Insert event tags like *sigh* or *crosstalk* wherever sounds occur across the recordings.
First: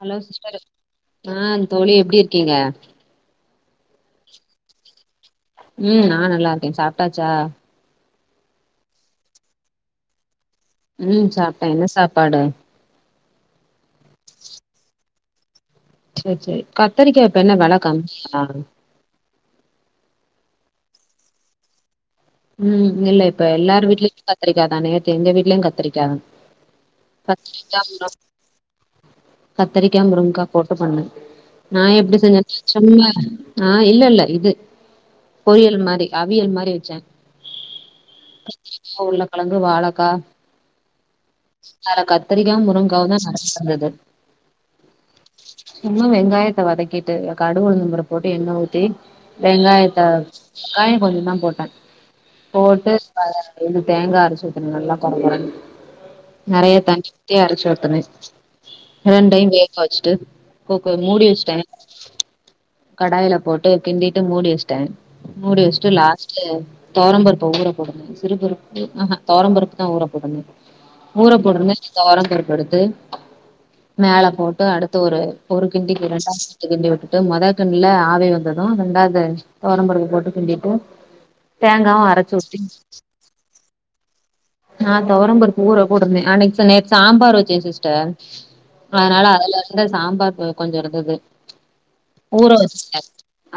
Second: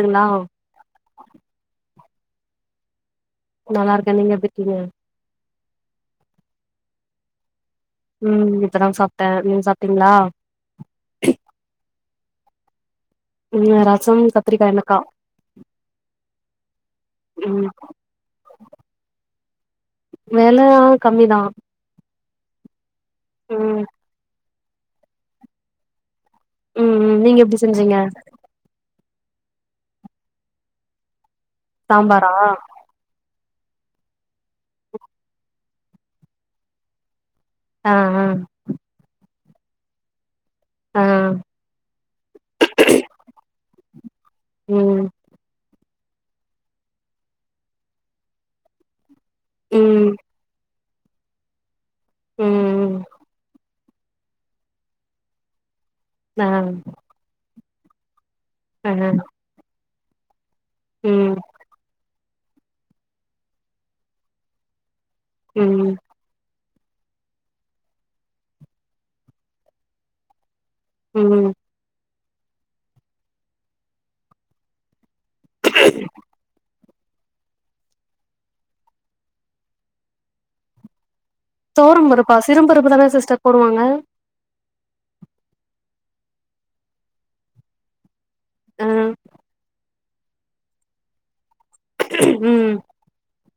Hello sister *inaudible* ஆ தோழி எப்டி இருக்கீங்க நல்லா இருக்க நீங்க எப்டி இருக்கிங்க ம் நா நல்லா இருக்கே சாப்ட்டாச்சா ம் இப்பதா சாப்ட்டே சாப்ட்டீங்களா ம் சாப்ட்டே என்ன சாப்பாடு ம் ரச கத்திரிக்கா எண்ணக்கா சேரி சேரி கத்திரிக்கா இப்ப என்ன ம் வெல கம்மியா வேலலா கம்மிதா ம் ம் இல்ல இப்ப ம் எல்லார் வீட்லயு கத்திரிக்காதானே நேத்து எங்க வீட்லயு கத்திரிக்காதா ம் ம் நீங்க எப்டி செஞ்சீங்க கத்திரிக்கா முருங்க்கா போட்டு பண்ண நா எப்டி சாம்பாரா செஞ்சே அ இல்லல்ல இது பொரியல் மாரி அவியல் மாரி வச்சே அ அ உள்ளக்கெழங்கு வாழக்கா ஆ அதுல கத்திரிக்கா முருங்க்காவுந்தா சரச்ருந்தது ம் சும்மா வெங்காயத்த வதக்கிட்டு கடுவு உளுந்தம் பருப்போட்டு எண்ண ஊத்தி வெங்காய்த்த ம் தக்காளி கொஞ்ச தா போட்டே போட்டு ம் அ ரெண்டு தேங்கா அரச்சூத்துனு நல்லா கொறகொறன் ஆ நெறைய தண்ணி த்தியு அரச்சூத்துனே ஆ ரெண்டையு வேக வச்சுட்டு குக்குர் மூடி ம் வச்டே கடாயில போட்டு கிண்டிட்டு மூடி வச்டே முடி வச்டு ம் லாஸ்ட்ல தொவரம்பருப்ப ஊற போடணு சிறுபருப்பு ஆஹ தொவரம்பருப்புதா ஊற போடணு ஊற ம் போட்டத்மே தொவரம்பருப்பு எடுத்து மேல போட் டு அடுத்து ஒரு ஒரு கிண்டிக்கு ரெண்டா *inaudible* கிண்டிவுட் டு மொத கிண்டுல ஆவி வந்தது ரெண்டாது தொவரம்பருப்பு போட்டு கிண்டிட்டு தேங்காவு அரைச்சு தொவரம்பருப்பா ஊத்தி சிறும்பருப்பு தானே சிஸ்டர் போடுவாங்க நா தொவரம்பருப்பு ஊர போட்ருந்தே அன்னைக் நேத் சாம்பார் வெச்சே சிஸ்டர் ஆ அதனால அதுல இருந்து சாம்பார் கொ கொஞ்ச இருந்தது ஊற ம் வச்ட்டே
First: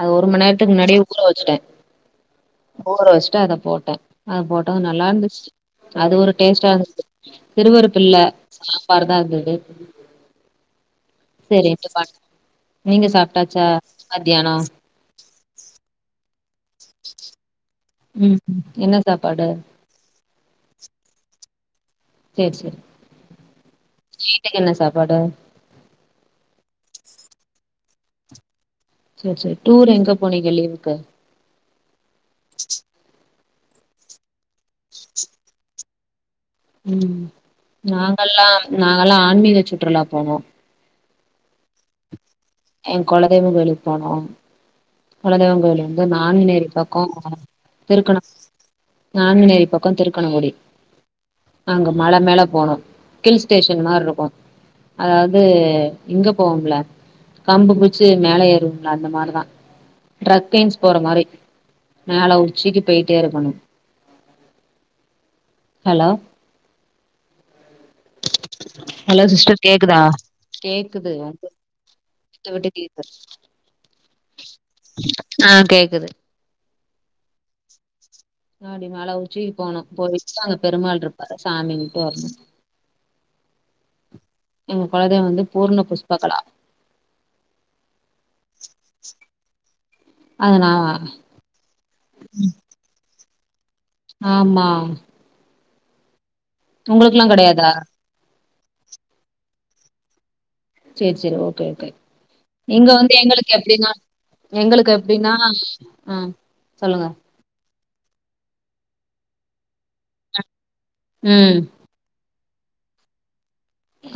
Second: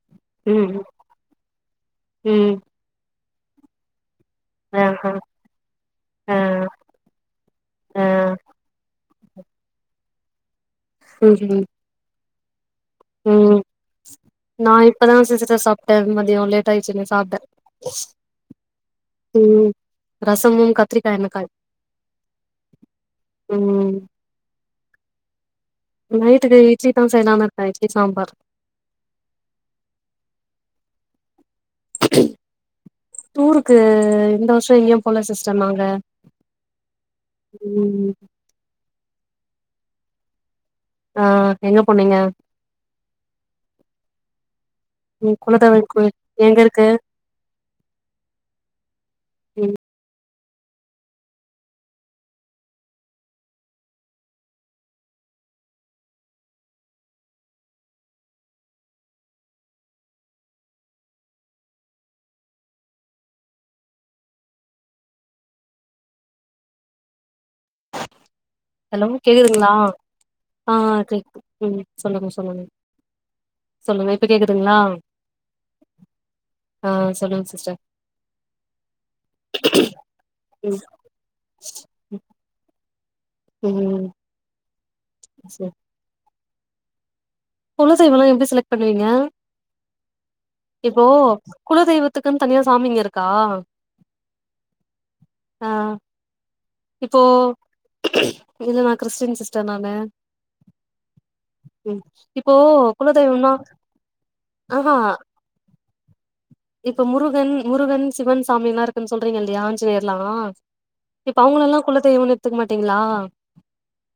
அது ஒரு மண்நேரத்துக்கு ம் முன்னாடியே ஊற வச்சுட்டே ம் ஊற வச்ட்டு அத போட்டே அத ஆ போட்டது ஆ நல்லாருந்தச்சி அது ஒரு ஆ டேஸ்ட்டா இருந்தது ஆ திறுவறுப்பிள்ள சாம்பாடு தா இருந்தது ம் செரிட்டு சாப் நீங்க ம் சாப்ட்டாச்சா மதியானோ நா இப்பதா சிஸ்டர் சாப்ட்டே மதிய லேட் ஆயிட்ச்சினு சாப்ட்டே ம் ம் என்ன சாப்பாடு ரசமு கத்திரிக்கா எண்ணக்காயு சேரி சேரி ம் வீட்டுக்கென்ன சாப்பாடு நீ வீட்டுக்கு இட்லி தோச நா தா இருப்பே இட்லி சாம்பார் சேர் சேர் டூர் எங்க போனீங்க லீவுக்கு டூருக்கு இந்த வருஷ எங்யு போல சிஸ்டர் நாங்க ம் ம் நாங்கலா நாங்லா ஆன்மீக சுற்றுலா போனோ ஆ எங்க போனீங்க ஏ கொலதெய்வ கோயிலுக் போனோ ம் குலதெய்வ கொலதெய்வகோயிலந்து கோயில் எங்க நாங்குநெரி இருக்கு பக்கோ திருக்கண நாங்குநெரி ம் பக்கோ திருக்கணங்குடி அங்க மல மேல போனோ கில் ஸ்டேஷன் மார்ருக்கு அதாது இங்க போவோம்ல கம்பு பூச்சே மேல ஏறும்ல அந்த மார்தா ட்ரக்கின்ஸ் போற மாரி மேல உச்சிக்கி பொயிட்டே இருக்குனு ஹலோ ஹலோ சிஸ்டர் கேக்குதுங்களா கேக்குதா ஆ கேக்குது கேக்து உங்க ம் சொல்லுங்க விட்டு சொல்லுங்க விட்டு கேக்குது சொல்லுங்க இப்ப கேக்குதுங்களா ஆ கேக்குது ஆ சொல்லுங் சிஸ்டர் அப்டி மல உச்சிக் போனோ பொயிட்டு அங்க ம் பெருமாள் இருப்பாரு சாமின்டு வர்னு ம் எங் கொலதெய்வ வந்து சேரி பூர்ண புஷ்ப்பகலா குல தெய்வலா எப்டி செலெக்ட் பண்ணுவிங்க அதனால வர குலதெய்வத்துக்குன் தனியா சாமிங்க இருக்கா ஆமா அ இப்போ உங்களுக்குல்லா கெடையாதா இல்லா நா கிறிஸ்டின் சிஸ்டர் நானு செர் செர் ஓகே ஓகே ம் இப்போ இங்க வந்து குலதெய்வம்னா எங்களுக்கு எப்டினா எங்களுக்கு ஆஹா எப்டினா அ இப்ப முருகன் முருகன் சிவன்சாமில்லா இருக்குன் சொல்றிங்க இல்லியா ஆஞ்சநேயர்லா இப்போ ம் அவுங்களெல்லா குலதெய்வன்னு எட்த்துக்க மாட்டீங்ளா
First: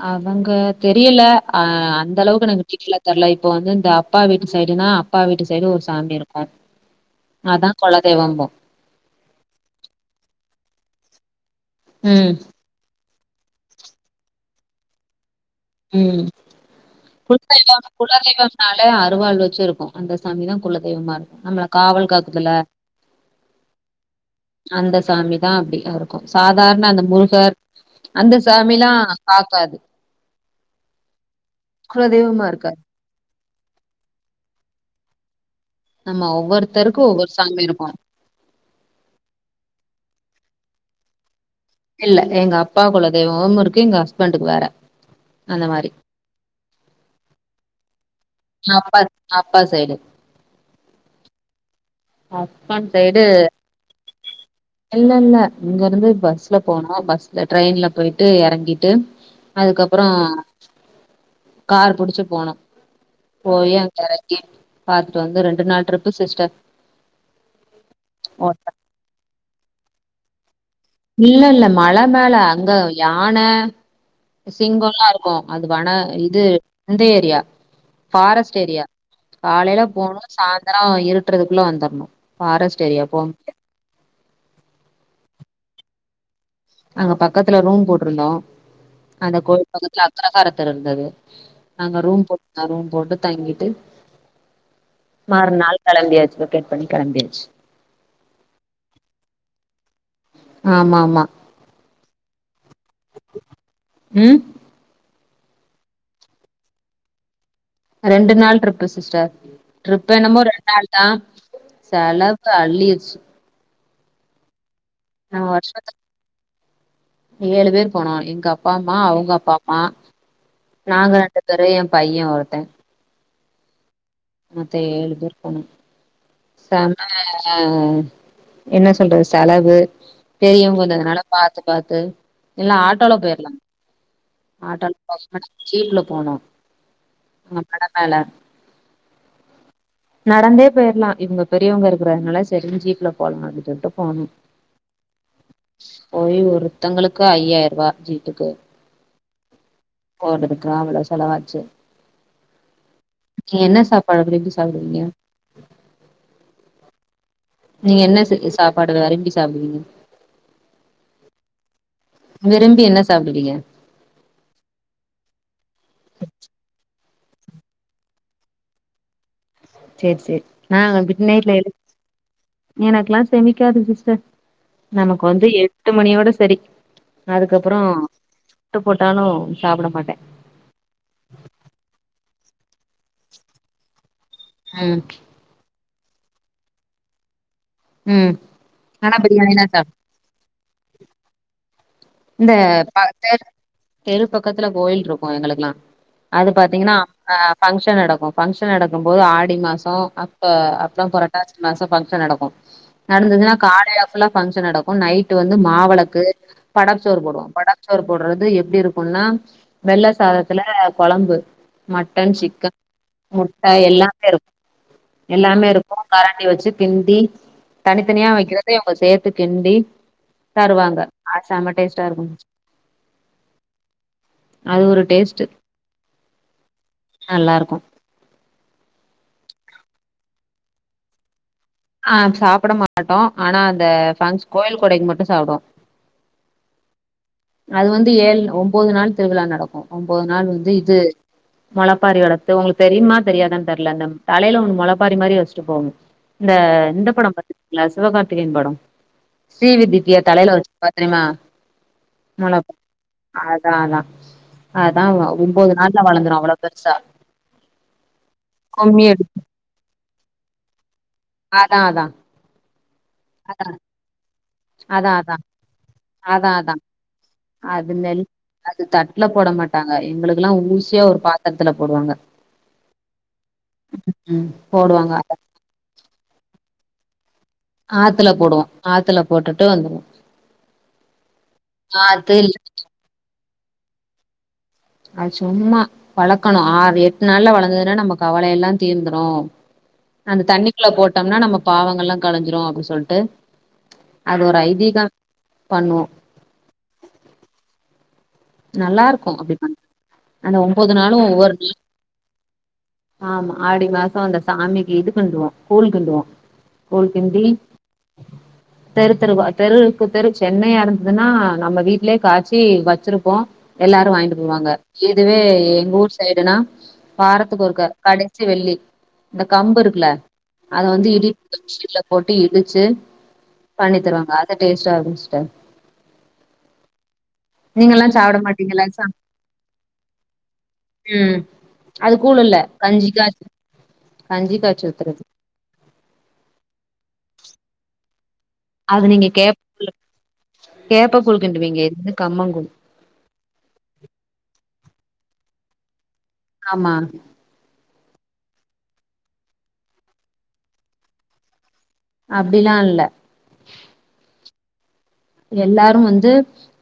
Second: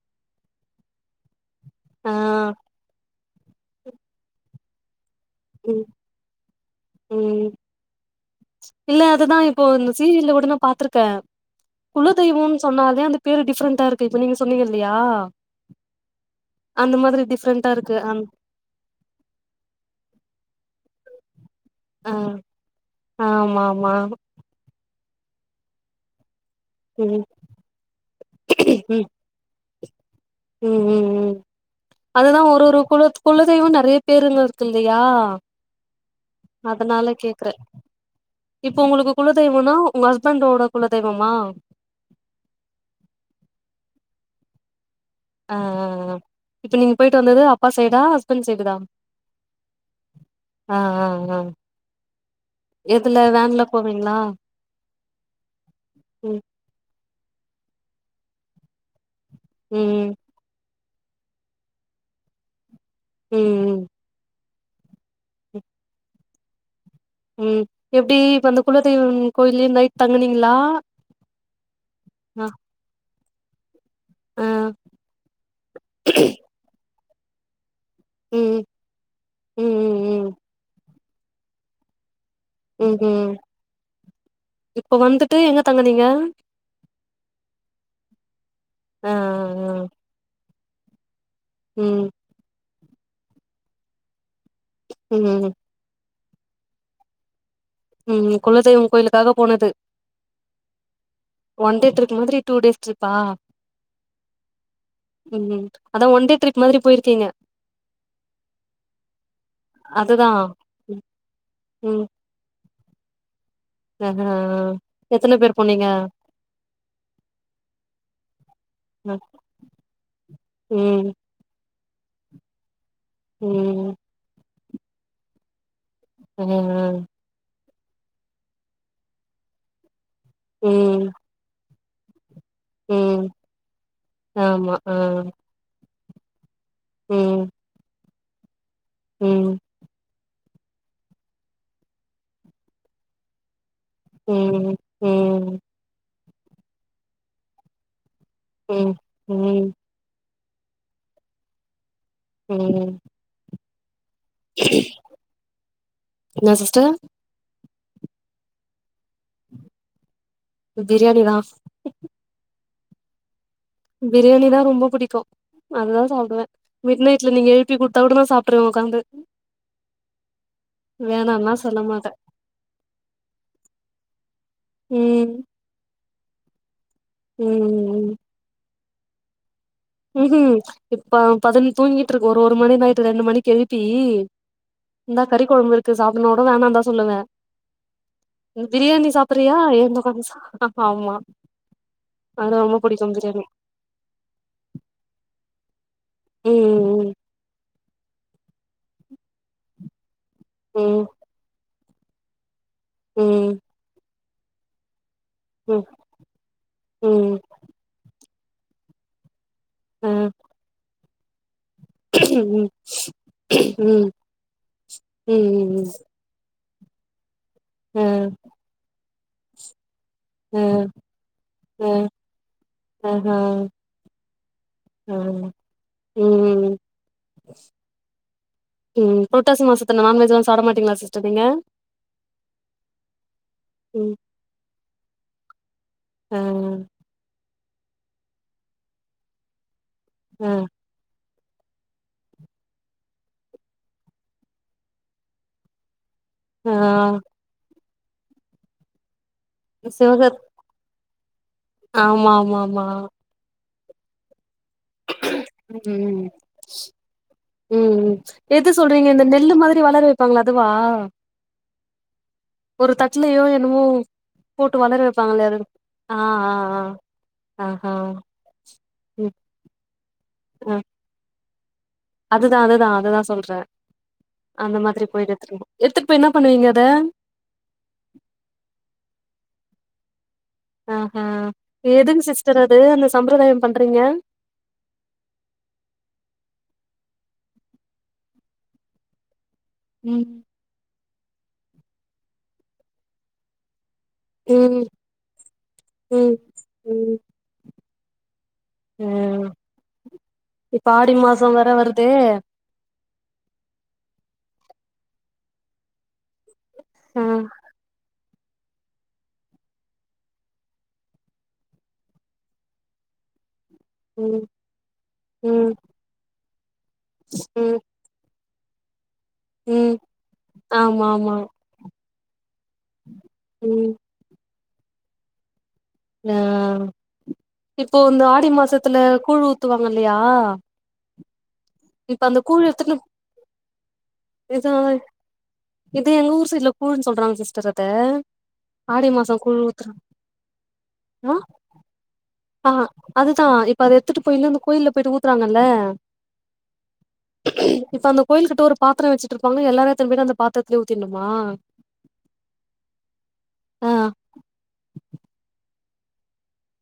அவங்க தெரியல அ ஆ அந்தளவுக்கு எனக்கு டீடெய்லா தெர்ல இப்போ வந்து இந்த அப்பா வீட்டு சைடுனா அப்பா வீட்டு சைடு ஒரு ம் சாமி இருக்கோ ம் அதா குலதெய்வோன்போ இல்ல அதுதா இப்போ இந்த சீரியல்ல கூட நா பாத்துருக்கே ம் குலதெய்வோன் சொன்னாலே இந்த பேரு டிஃபரண்டா இருக்கு இப்ப நீங்க சொன்னீங்க இல்லயா ம் *inaudible* டிஃப்ரெண்டா இருக்கு அந் குலதெய்வம் னாலே அருவாள் வெச்சி இருக்கோ அந்த சாமிதா குலதெய்வமா இருக்கோ நம்மள காவல் ஆ காக்குதுல ஆமா ஆமா அந்த சாமிதா அப்டி இரு க்கு சாதார்ண அந்த ம் முருகர் அந்த சாமிலா ம் காக்காது ம் ம் அதுதா குலதெய்வமா ஒரு இருக்காது ஒரு குல குலதெய்வோ நெறைய பேருங்க இருக்கில்லையா ஆமா ஒவ்வொருத்தருக்கோ ஒவ்வொரு சாமி இருக்கோ இப்ப உங்களுக்கு குலதெய்வனா உங்க ஹஸ்பண்டோட குலதெய்வமா இல்ல எங்க அப்பா குலதெய்வோம் இருக்கு எங்க ஹஸ்பண்டுக்கு வேற அ அ அந்த அ மாதிரி அ அ அ இப்போ நீங்க போய்ட்டு வந்தது அப்பா சைடா ஹஸ் எ அப்பாத் அப்பா சைடு அ அ அ ஹஸ்பண்ட் எதுல வேன்ல போகுறீங்ளா இல்லல்ல இங்கருந்து பஸ்ல போனா பஸ்ல ட்ரெயின்ல போய்ட்டு எறங்கிட்டு அதுக்கப்புறோ ம் காரு புடிச்சி போனோ ம் போயி ம் அங் க எறங்கி பாத்துட்டு வந்து ரெண்டு நாள் ட்ரிப்பு சிஸ்டர் ம் எப்டி ஓ, இப்ப அந்த குலதெய்வம் கோயில்லே நைட் தங்கினீங்ளா இல்ல இல்ல மல மேல அங்க யான ஆ சிங்கல்லா இருக்கு அது வன இது இந்த ஏரியா ஃபாரஸ்ட் ம் ஏரியா ம் காலையில போனோ ம் சாந்தரா இருட்டுறதுக்குள்ள வந்தர்னோ ம் ம் இப்ப வந்துட்டு எங்க தங்கனீங்க அங்க பக்கத்துல ரூம் போட்டுருந்தோ ஆ அந்த கோவில் ஆ பக்கத்துல அக்ரஹார தெரு இருந்தது ம் அங்க ரூம் போட் அ ரூம் போட்டு தங்கிட்டு ம் மறுநாள் களம்பியாச்சி வெக்கெட் பண்ணி கெளம்பியாச்சி ம் குலதெய்வம் கோயிலுக்காக போனது ஆமா ஆமா ஒன் டே ட்ரிப் மாதிரி டூ டேஸ் ட்ரிப்பா ம் ம் ம் அதா ஒன்டே ட்ரிப் மாதிரி போயிருக்கிங்க ரெண்டு நாள் ட்ரிப்பு சிஸ்டர் ட்ரிப் அதுதா என்னமோ ரெண் நாள்தா செல வு அள்ளிருச்சி அ ஆ எத்தன நா பேர் போனீங்க வருஷத்துக் ஏழு பேரு போனோ எங்க அப்பா அம்மா அவுங்க அப்பா அம்மா ம் நாங்க ரெண்டு பேரு எ பைய ஒருத்த ம் மொத்த ஏழு பேர் போனோ ஆ. சாம் ஆ என்ன சொல்றது செலவு பெரியவங்க ம். வந்ததுனால பாத்து பாத்து எல்லா ஆட்டோல ம். போய்ர்லா ஆமா. ஆட்டோல ஆ. போன கீல்ல போனோ ம். அங்க மட மேல ம் நடந்தே போய்ர்லா இவங்க பெரியவங்க இருக்கிறனால செரின் ஜீப்ல போலா அப்டின் சொல்ட்டு போனு ம். ம். போயி ஒருத்தங்களுக்கு ஐயாயிருவா ஜீப்புக்கு ம் ம் போறதுக்குலா அவ்ளோ செலவாச்சு ம் என்ன சாப்பாடு அப்டி எப்டி சாப்டுவிங்க என்னா சிஸ்டர் நீ என்ன செ சாப்பாடு வரம்பி சாப்டுவீங்க பிரியாணி தா விரும்பி என்ன சாப்டுவீங்க பிரியாணி தா ரொம்ப புடிக்கு அதா சாப்டுவ மிட் நைட்ல நீங்க எழுப்பி குடுத்தா கூட நா சாப்ட்ருவ உக்காந்து செரி செரி நாங்க மிட் நைட்ல வேணான்லாம் எழுப் சொல்ல மாட்டேன். எனக்குலா செமிக்காது சிஸ்டர் நமக்கு ம். வந்து எட்டு மணியோட செரி அதுக்கப்பற ம். சுட்டு போட்டாலு சாப்ட மா ம்ஹும் இப்ப பதின்ன தூங்கிட்ருக்கு ஒரு ஒரு மணி நைட் ரெண்டு மணிக்கு எழுப்பி ம் இந்தா கறி கொழம்பு இருக்கு சாப்டுன்னா கூட வேணாந்தா சொல்லுவ ம் பிரியாணி ஆனா சாப்ட்றியா பிரியாணினா சாப் ஏந்து உக்காந்து சாப்டுவ ஆமா இந்த அது ரொம்ப புடிக்கும் தெ பிரியாணி. தெரு பக்கத்துல கோயில் இருக்கு எங்களுக்குலா அது ம் பாத்தீங்கனா ம் ஆ பங்க்ஷன் நடக்கு பங்க்ஷன் நடக்கு போது ஆடி மாச அப்ப அப்ற புரட்டாச்சி மாச பங்க்ஷன் நடக்கு நடந்ததுன்னா ம் காலைல ஃபுல்லா பங்க்ஷன் நடக்கு நைட்டு வந்து ம் ம் மாவெளக்கு படப் சோறு ம் போடுவோ படப் சோறு போடுறது எப்டி இருக்கும்னா வெள்ள ஆ சாதத்துல கொழம்பு மட்டன் ம் சிக்கன் முட்ட ம் எல்லாமே இருக்கு எல்லாமே ம் இருக்கு கராண்டி வச்சு கின்டி அ தனித்தனியா வைக்கிறத இவங்க சேத்து கின்டி தருவாங்க அது செம ஓ டேஸ்ட்டா இருக்கு ஓஹோ அது ஒரு ம் டேஸ்ட்டு ஓ நல்லா இருக்கு புரட்டாசி மாசத்துல நான்வெஜ்ல்லா சாப்டமாட்டீங்ளா சிஸ்டர் நீங்க ஆ சாப்ட மாட்டோ ஆனா அந்த ம் பங்க்ஷ கோயில் கொடைக்கு மட்டு சாப்டுவோ ம் அது வந்து ஏழு ஒன்பது நாள் திருவிழா நடக்கு ஒன்பது ஆ நாள் வந்து இது மொளப்பாரி வளத்து உங்களுக்கு தெரியுமா தெரியாதான் தெரில அந்த தலைய ஒன்னு மொளைப்பாரி மாரி வச்சிட்டு போவ்ங்க இந்த ஆ இந்த பட பாத்துர்கீங்ளா சிவகார்த்திகேயன் பட ஸ்ரீ விதிப்பியா சிவகத் தலைல வச்சு பத்ரிமா ஆமா ஆமா ஆமா அதா அதா அதா ஒன்பது ம் நாள்ல ம் வளர்ந்துரு அவ்ளோ பெருசா ம் எது கும்மி சொல்றீங்க இந்த அடி நெல்லு மாரி வளர வப்பாங்களே அதுவா அதா அதா ஒரு தட்லயோ என்னமோ போட்டு வளர அதான் அதான் வப்பாங்கலே ஆ ஆ அதான் ஆ அதான் அது ஆஹா நெல் அது தட்ல ம் போட மாட்டாங்க எங்களுக்குல்லா அ ஊசியா ஒரு பாத்திரத்துல போடுவாங்க அதுதா அதுதா அததா சொல்றே ம் அந்த மாதிரி போடுவாங்க போயிட்டு எத்துட்டு எடுத்து போயிடு என்ன பண்ணுவீங்க அத ஆத்துல போடுவோ ஆத்துல போட்டுட்டு வந்ருவோ ஆஹ எதுங் ஆத்து இல்ல சிஸ்டர் அது அந்த சம்ரதாய பண்றீங்க அது சும்மா வளக்கணு ஆறு எட் நாள்ல வளந்ததுன்னா நம்ம கவல எல்லா தீந்துரு ம் அந்த தண்ணிக்குள்ள போட்டோம்னா நம்ம பாவங்கள்ல்லா களஞ்சிரு அப்டின் சொல்ட்டு அது ஒரு ம் ஐதீகம் பண்ணுவோ ம் ம் நல்லார்க்கு ம் அப்டி பண் அந்த இப்ப ஒம்பது ஆடி நாளு மாசோ ஒவ்வொரு வேற வீக் வருது ஆமா ஆடி மாச அந்த சாமிக்கு இது கிண்டுவோ கூழ் கிண்டுவோ கூழ் ஆ கிண்டி தெரு தெருவா தெருக்கு தெரு சென்னையா இருந்ததுன்னா நம்ம வீட்லயே காச்சி வச்சிருப் போ எல்லாரு வாங்ட்டு ம் போவாங்க இதுவே ம் எங்க ஊர் சைடுனா வாரத்துக்கு ம் ஒருக்க கடசி வெள்ளி இந்த கம்பு ம் இருக்குல அத ஆமா வந்து இடி ஆமா *unintelligible* போட்டு இடிச்சி ம் பண்ணி தருவாங்க அத டேஸ்ட்டா இருக்கு சிஸ்டர் ஆ இப்போ நீங்கல்லா அந்த சாப்ட ஆடி மாட்டீங்களா மாசத்துல சா கூழ் ஊத்துவாங்க இல்லையா ம் அது இப்ப அந்த கூழ் இல்ல எடுத்துட்டு கஞ்சி காய்ச் கஞ்சி இது காச்சி ஊத்றது இது எங்க ஊர் சைட்ல கூழ்ன் சொல்றாங்க சிஸ்டர் அத அது ஆடி நீங்க மாசோ கேப் கூழ் ல்ல ஊத்துறாங்க கேப்ப கூழ் கிண்டுவிங்க இது வந்து கம்மங்கூ அ அதுதா இப்ப அத எத்துட்டு போய்லா கோயில்ல போயிட்டு ஊத்தறாங்கல்ல ஆமா இப்ப அந்த கோயில்கிட்ட ஒரு பாத்ர வச்சுட்டு இருப்பாங்க எல்லாரு எத்துன் போயிட்டு அந்த பாத்ரத்திலயே ஊத்திணுமா அப்டிலா இல்ல ஆ எல்லாரு வந்து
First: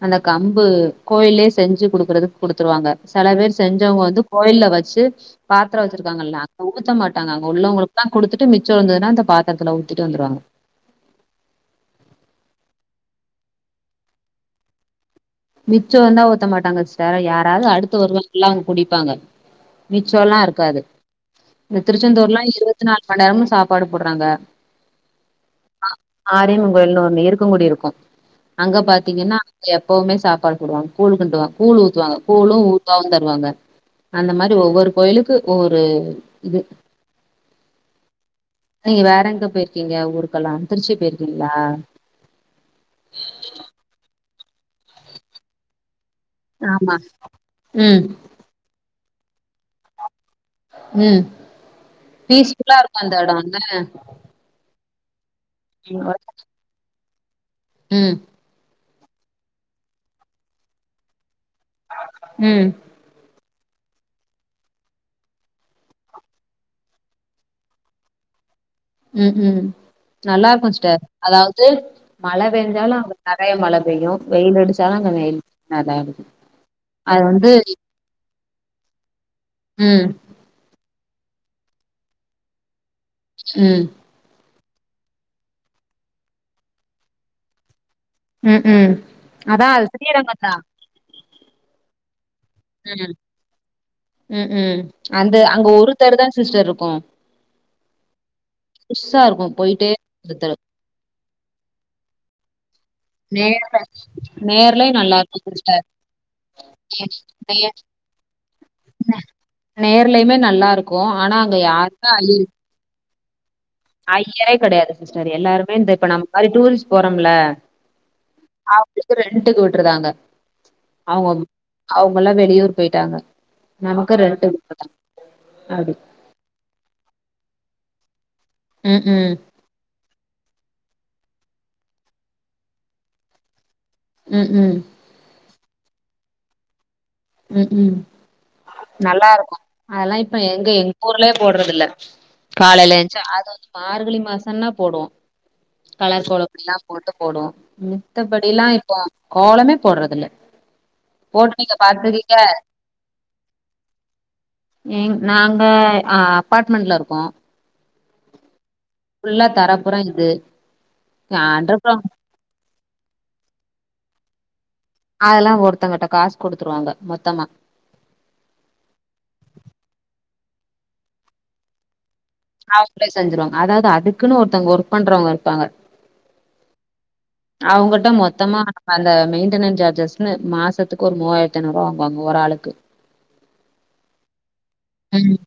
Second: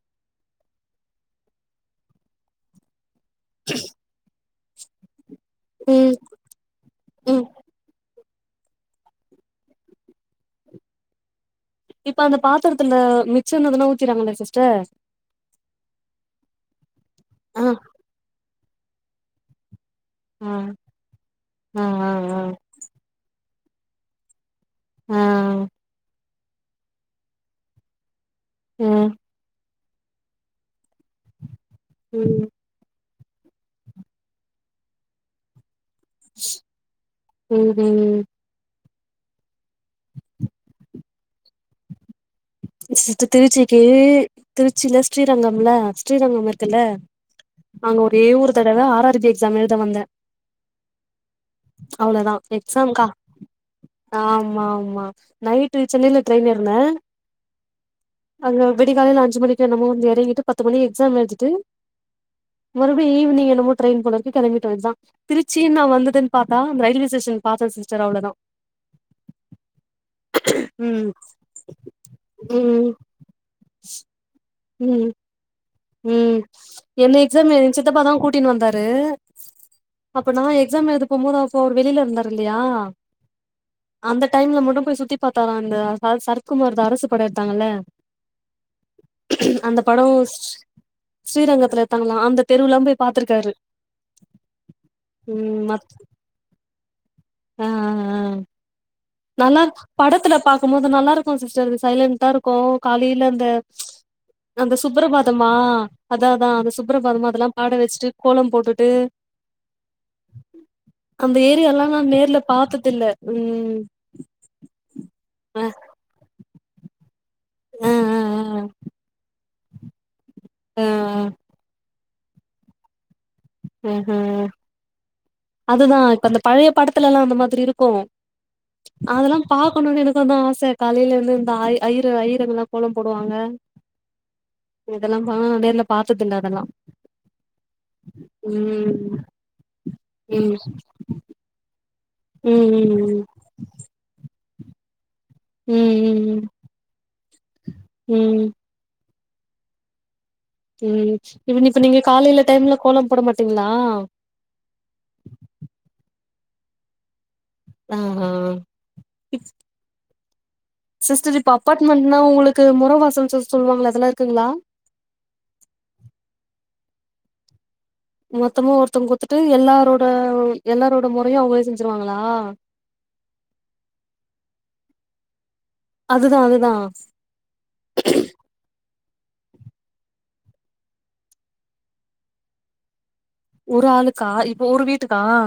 அந்த கம்பு கோயில்லய செஞ்சு குடுக்குறது குடுத்துருவாங்க செல பேர் செஞ்சவங்க வந்து கோயில்ல வச்சி பாத்ர ம் வச்சிருக்காங்கல்ல அங்க ஊத்த மாட்டாங்க ம் அங்க உள்ளவங்களுக் ல்லா குடுத்துட்டு மிச்ச இருந்தததுன்னா அந்த பாத்தரத்துல ஊத்திட்டு வந்துருவாங்க இப்ப அந்த பாத்தரத்துல மிச்சன்னதுனா ஊத்திறாங்கள சிஸ்டர் மிச்ச இந்தா ஊத்த மாட்டாங்க சார் யாராவது ஆ அடுத்து வருவாங் எல்லா அவங்க குடிப்பாங்க மிச்ச எல்லா ஆ இருக்காது இந்த ஆ ஆ ஆ திருச்செந்தூர்லா இருவத் த்து நால் மண்நேரமு சாப்பாடு போட்றாங்க அ ஆரையம்மன் கோயில்ன்னு ஒன்னு இருக்கன்குடி இருக்கு அங்க ம் பாத்தீங்கன்னா அங்க எப்பமே சுத் சாப்பாடு போடுவாங்க கூழ் கிண்டுவாங்க கூழு ஊத்துவாங்க ம் கூழு ஊத் மாவம் தருவாங்க அந்த மாரி ஒவ்வொரு கோயிலுக்கு ஒவ்வொரு ம் ம் நீங்க வேற எங்க போய்ருக்கீங்க ஊருக்கெல்லா திருச்சி போய்ருக்கீங்களா சி சி திருச்சிக்கு திருச்சில ஸ்ரீரங்கம்ல ஸ்ரீரங்கம் இருக்குல்ல ஆமா அங்க ம் ஒரே ஒரு தடவ ஆர் ஆர் பி எக்ஸாம் எழுத வந்தே ம் அவ்ளோதா பீஸ்ஃபுல்லாருக்கு எக்ஸாம்கா அந்த எட ன்ன ஆமா ஆமா நைட்டு சென்னைல ட்ரென் ஏறுனே ம் அங்க வெடிகாலைல அஞ்சு மணிக்க என்னமோ நம்ம வந்து எறங்கிட்டு பத்து மணிக்கு எக்ஸாம் எழுதிட்டு ம் மறுபடியு ஈவினி்ங் என்னமோ ட்ரெயின் போல இருக்கு கெளம்பிட்டோ எக்ஸா திருச்சிய நா வந்துட்டன் பாத்தா அந்த ரயில்வேஸ்டேஷன் பாத்தே சிஸ்டர் அவ்ளதா ம் ம் நல்லா இருக்கு சிஸ்டர் ம் அதாவது மழை ம் பெய்ஞ்சாலு க நெறைய மழை பெய்யு வெயில் அடிச்சாலு ம் அங்க வெய்ல் ம் என்ன எக்ஸாம் எங் சித்தப்பாதா கூட்டினு வந்தாரு ம் இப்ப நா எக்ஸாம் எழுத போம் போது அப்போ அவரு வெளியல இருந்தாரு இல்லையா ம் அந்த டைம்ல மட்டு போய் சுத்தி பாத்தாரா அந்த ச சரத்குமாருது அரசு பட எடுத்தாங்கல்ல ம் ம் அதா அந்த அது படம் ஸ் ஸ் ஸ்ரீரங்கந்தா ஸ்ரீரங்கத்துல எடுத்தாங்கலா அந்த தெருவுலா போய் ம் பாத்துருக்காரு ம் ம் அந்த ம் அங்க மத் ஒரு தர தா சிஸ்டர் இருக்கு ஆ ஆ ஆ பெருசா இருக்கு நல்லா இருக் போயிட்டே ஒரு படத்துல தெரு பாக்குபோது நல்லா இருக்கு சிஸ்டர் இது சைலண்டா இருக் போ காலையில அந்த நேர்ல அந்த நேர்லயு நல்லா இருக்கு சுப்ரபாதமா சிஸ்டர் அத அத தான் அந்த சுப் சுப்ரபாதம அதெல்லா நே பாட வச்சிட்டு கோலம் போட்டுட்டு நேர்லயுமே நல்லா இருக்கும். அந்த ஆனா அங்க ஏரியாலா நா யாருமே ஐ நேர்ல பாத்ததில்ல ம் ஐயரே கெடயாது சிஸ்டர் அ எல்லாருமே இந்த இப்ப நம் மாரி டூரிஸ்ட் போறோமுல அ அ அவுங்ளுக்கு ரெண்டுக்கு உட்ருதாங்க அ அ அவுங்க அவுங்களா வெளியூர் பேயிட்டாங்க ஆ ஆ அப்டி. அதுதா இப்ப அந்த பழைய படத்துலலா அந்த மாதிரி இருக்கு ம்ஹ்ம். அதெலா பாக்கணுனு எனக்கு அதா ஆச காலைலருந்து இந்த ஐ ஐயிரு ஐயிருங்லா கோலம் போடுவாங்க ம் ம் இதெலாமா நேர்ல பாத்ததுல்ல அதெலா ம் ம் ம் நல்லாருக்கு அதெலா இப்ப ம் எங்க எங் ஊர்லே போட்றதுல்ல ம் காலைல எஞ்ச்சி ம் அது வந்து மார்கழி மாசன்னா போடுவோ ம் கலர் ம் கோலபொடிலா போட்டு போடுவோ ம் மித்தபடிலா இப்போ கோலமே போடுறதுல்ல ம் இவ் இப்ப நீங்க காலைல டைம்ல கோலம் போட மாட்டீங்ளா ம் நாங்க அ அப்பார்ட்மெண்ட்லருக்கோ ஆ ஆ ஃபுல்லா தரப்புற இது சிஸ்டர் இப்ப அண்டர் கிரவுண்ட் அப்பார்ட்மெண்ட்னா உங்ளுக்கு மொற வாசல் சொல் சொ சொல்வாங்ளா அதெலா இருக்குங்ளா அதெலா ஒருத்தங்கட்ட காசு குடுத்துருவாங்க மொத்தமா மொத்தமு ஒருத்தவுங் குத்துட்டு எல்லாரோட எல்லாரோட மொறயு அவுங்களே செஞ்சுருவாங்களா அவுங்ளே செஞ்சுருவாங் அதாவது அதுக்குன்னு ஒருத்தவுங் ஒர்க் பண்றவங்கருப்பாங்க அதுதா அதுதா அவுங்கட்ட மொத்தமா அந்த மெயின்டெனன் சார்ஜஸ்ன்னு மாசத்துக் ஒரு மூவாயிரத்ஐநூரூவா வாங்குவாங் ஒரு ஆளுக்கு ஒரு ஆளுக்கா இப்போ ஒரு வீட்டுக்கா ம்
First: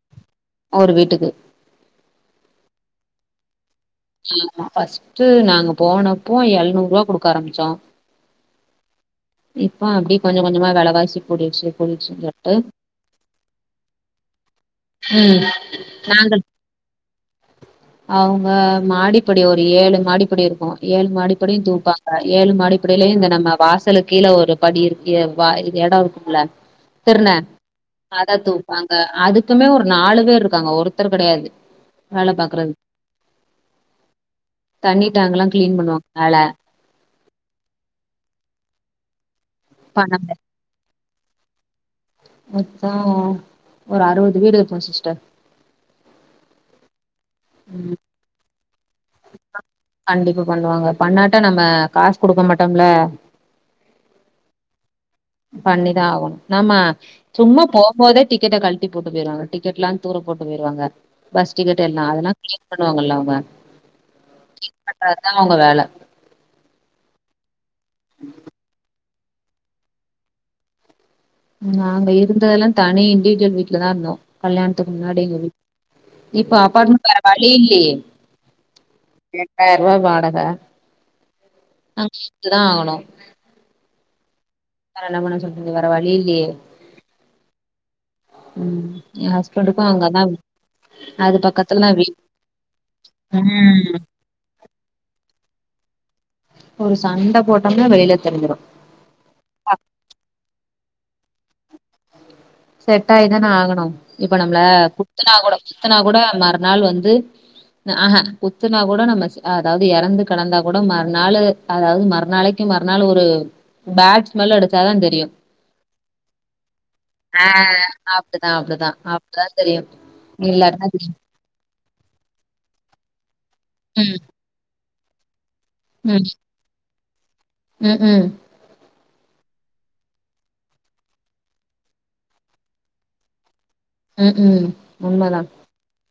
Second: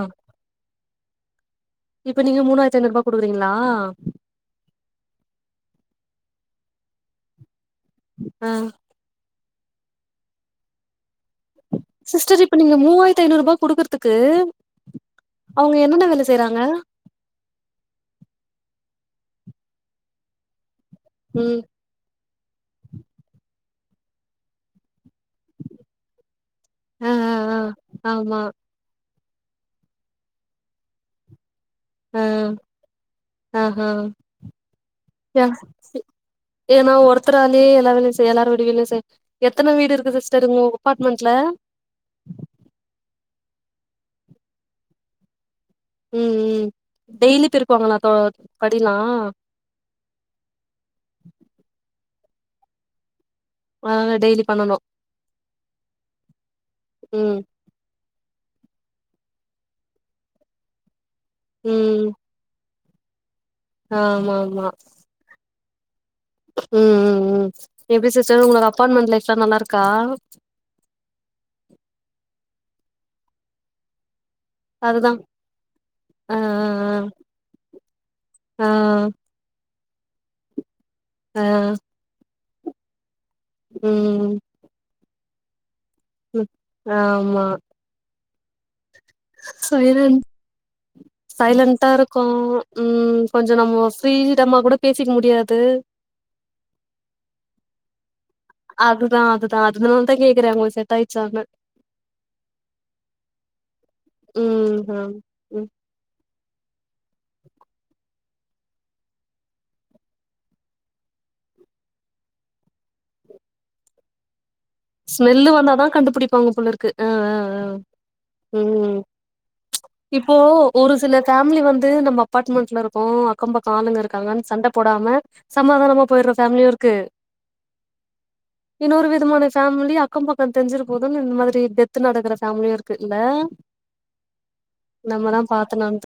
ஒரு வீட்டுக்கு இப்ப நீங்க மூணாயிரத்ஐநூரூபா குடுக்றீங்ளா ஆமா ஃபர்ஸ்டு நாங்க போனப்போ எழ்நூற்வா குடுக்க ஆரமிச்சோ ஆ இப்போ அப்டி கொஞ்ச கொஞ்சமா வெலவாசி கூடிடுச்சு கூடிடுச்சுன்னு சிஸ்டர் சொல்ட்டு இப்ப நீங்க மூவாயிரத்ஐநூறுபா குடுக்றதுக்கு அவ்ங்க என்னென்ன வேல செய்றாங்க அவ்ங்க மாடிப்படி ஒரு ஏழு மாடிப்படிருக்கு ஏழு ம் மாடிப்படியு தூப்பாங் ஏழு மாடிப்பலயு இந்த நம்ம வாசலுக் கீழ ஒரு படி இருக் எ வ எடருக்குல்ல ஆ ஆ துர்ன ஆ அத ஆமா தூப்பாங்க அதுக்குமே ஒரு நாலு பேர் இருக்காங்க ஒருத்தர் கெடையாது ஆ வேல பாக்குறது ஆஹா தண்ணி டேங்கலா க்ளீன் பண்ணுவாங்க மேல ஏனா ஒருத்தராளே எல்லா வேலயு செய்யலார் வீடுவிலயு செய் எத்தன வீடு இருக்கு பண்ணல சிஸ்டர் உங்க அப்பார்ட்மெண்ட்ல மொத்தோ ஒரு அறுவது வீடு இருக்கு சிஸ்டர் ம் ம் டெய்லி பெருக்வாங்களா ம். தொ படிலா கண்டிப்பா பண்ணுவாங்க பண்ணாட்டா நம்ம காஸ் குடுக்க மாட்டோம்ல அதனால டெய்லி பண்ணணு பண்ணிதா ஆகணு நம்ம ம் சும்மா போ போதே டிக்கெட்ட கழ்ட்டி போட்டு போய்ருவாங்க டிக்கெட்லா தூர போட்டு போய்ருவாங்க பஸ் டிக்கெட்டு எல்லா அதெல்லா க்ளீன் பண்ணுவாங்கல்ல அவங்க ஆமாமா அதா அவங்க வேல ம் ம் ம் எப்டி சிஸ்டர் உங்களுக் அப்பார்ட்மெண்ட் லைஃப்லா நல்லாருக்கா நாங்க இருந்ததெலா தனி இண்டிஜுவல் வீட்லதா இருந்தோ கல்யாணத்துக்கு அதுதா முன்னாடி எங்க வீட் ஆ இப்ப அப்பார்ட்மெண்ட் வேற வழி இல்லியே ஆ எட்டாயிரூவா வாடக ஆ *unintelligible* ஆகணு ம் வேர என்ன பண்ண சொல்லுதீங்க வேர வழி இல்லயே ம் ஆமா ம் எ ஹஸ்பண்டுக்கு சைலண்ட் அங்கதா அது சைலன்டா பக்கத்துலதா வீட் இருக்கு ம் கொஞ்சோ நம்ம ம் ஃப்ரீடம்மா கூட பேசிக்க முடியாது ஒரு சண்ட போட்டோம்னா வெளில தெரிஞ்சிரு அதுதா அதுதா அதுனாலதா கேக்குறே ஒங்களுக்கு செட்டாய்ரிச்சானு செட் ஆயிதான ஆகணு இப்ப நம்மள ம் ஆ குத்துனா கூட ம் குத்துனா கூட மறுநாள் வந்து ஆ ஹா குத்துனா கூட நம்ம அதாவது எறந்து கெடந்தா கூட மறுநாளு அதாவது மறுநாளைக்கி மறுநாள் ஒரு பேட் ஸ்மெல் அடிச்சாதா தெரியு ஸ்மெல்லு வந்தா தா கண்டுபிடிப் பாங்க போலருக்கு ஆ அப்டிதா அப்டிதா அப்டிதா தெரியு இப்போ இல்லாட்டினா ஒரு தெரியா சில *unintelligible* ஃபேமிலி வந்து நம்ம அப்பாட்மெண்ட்ல இருக்கோ அக்கோ பக்கோ ஆளுங்க ம் இருக்காங்கன் சண்ட போடாம சமாதானமா ம் போய்ட்ற ஃபேமிலியு இருக்கு ம் ம் இன்னொரு விதமான ஃபேமிலி அக்கோ பக்கோ தெரிஞ்சிர போதுன்னு இந்த மாதிரி டெத்து நடக்குற ஃபேமிலியு இருக்கு இல்ல ம் ம் உண்மதா நம்மதா பாத்து நடந்து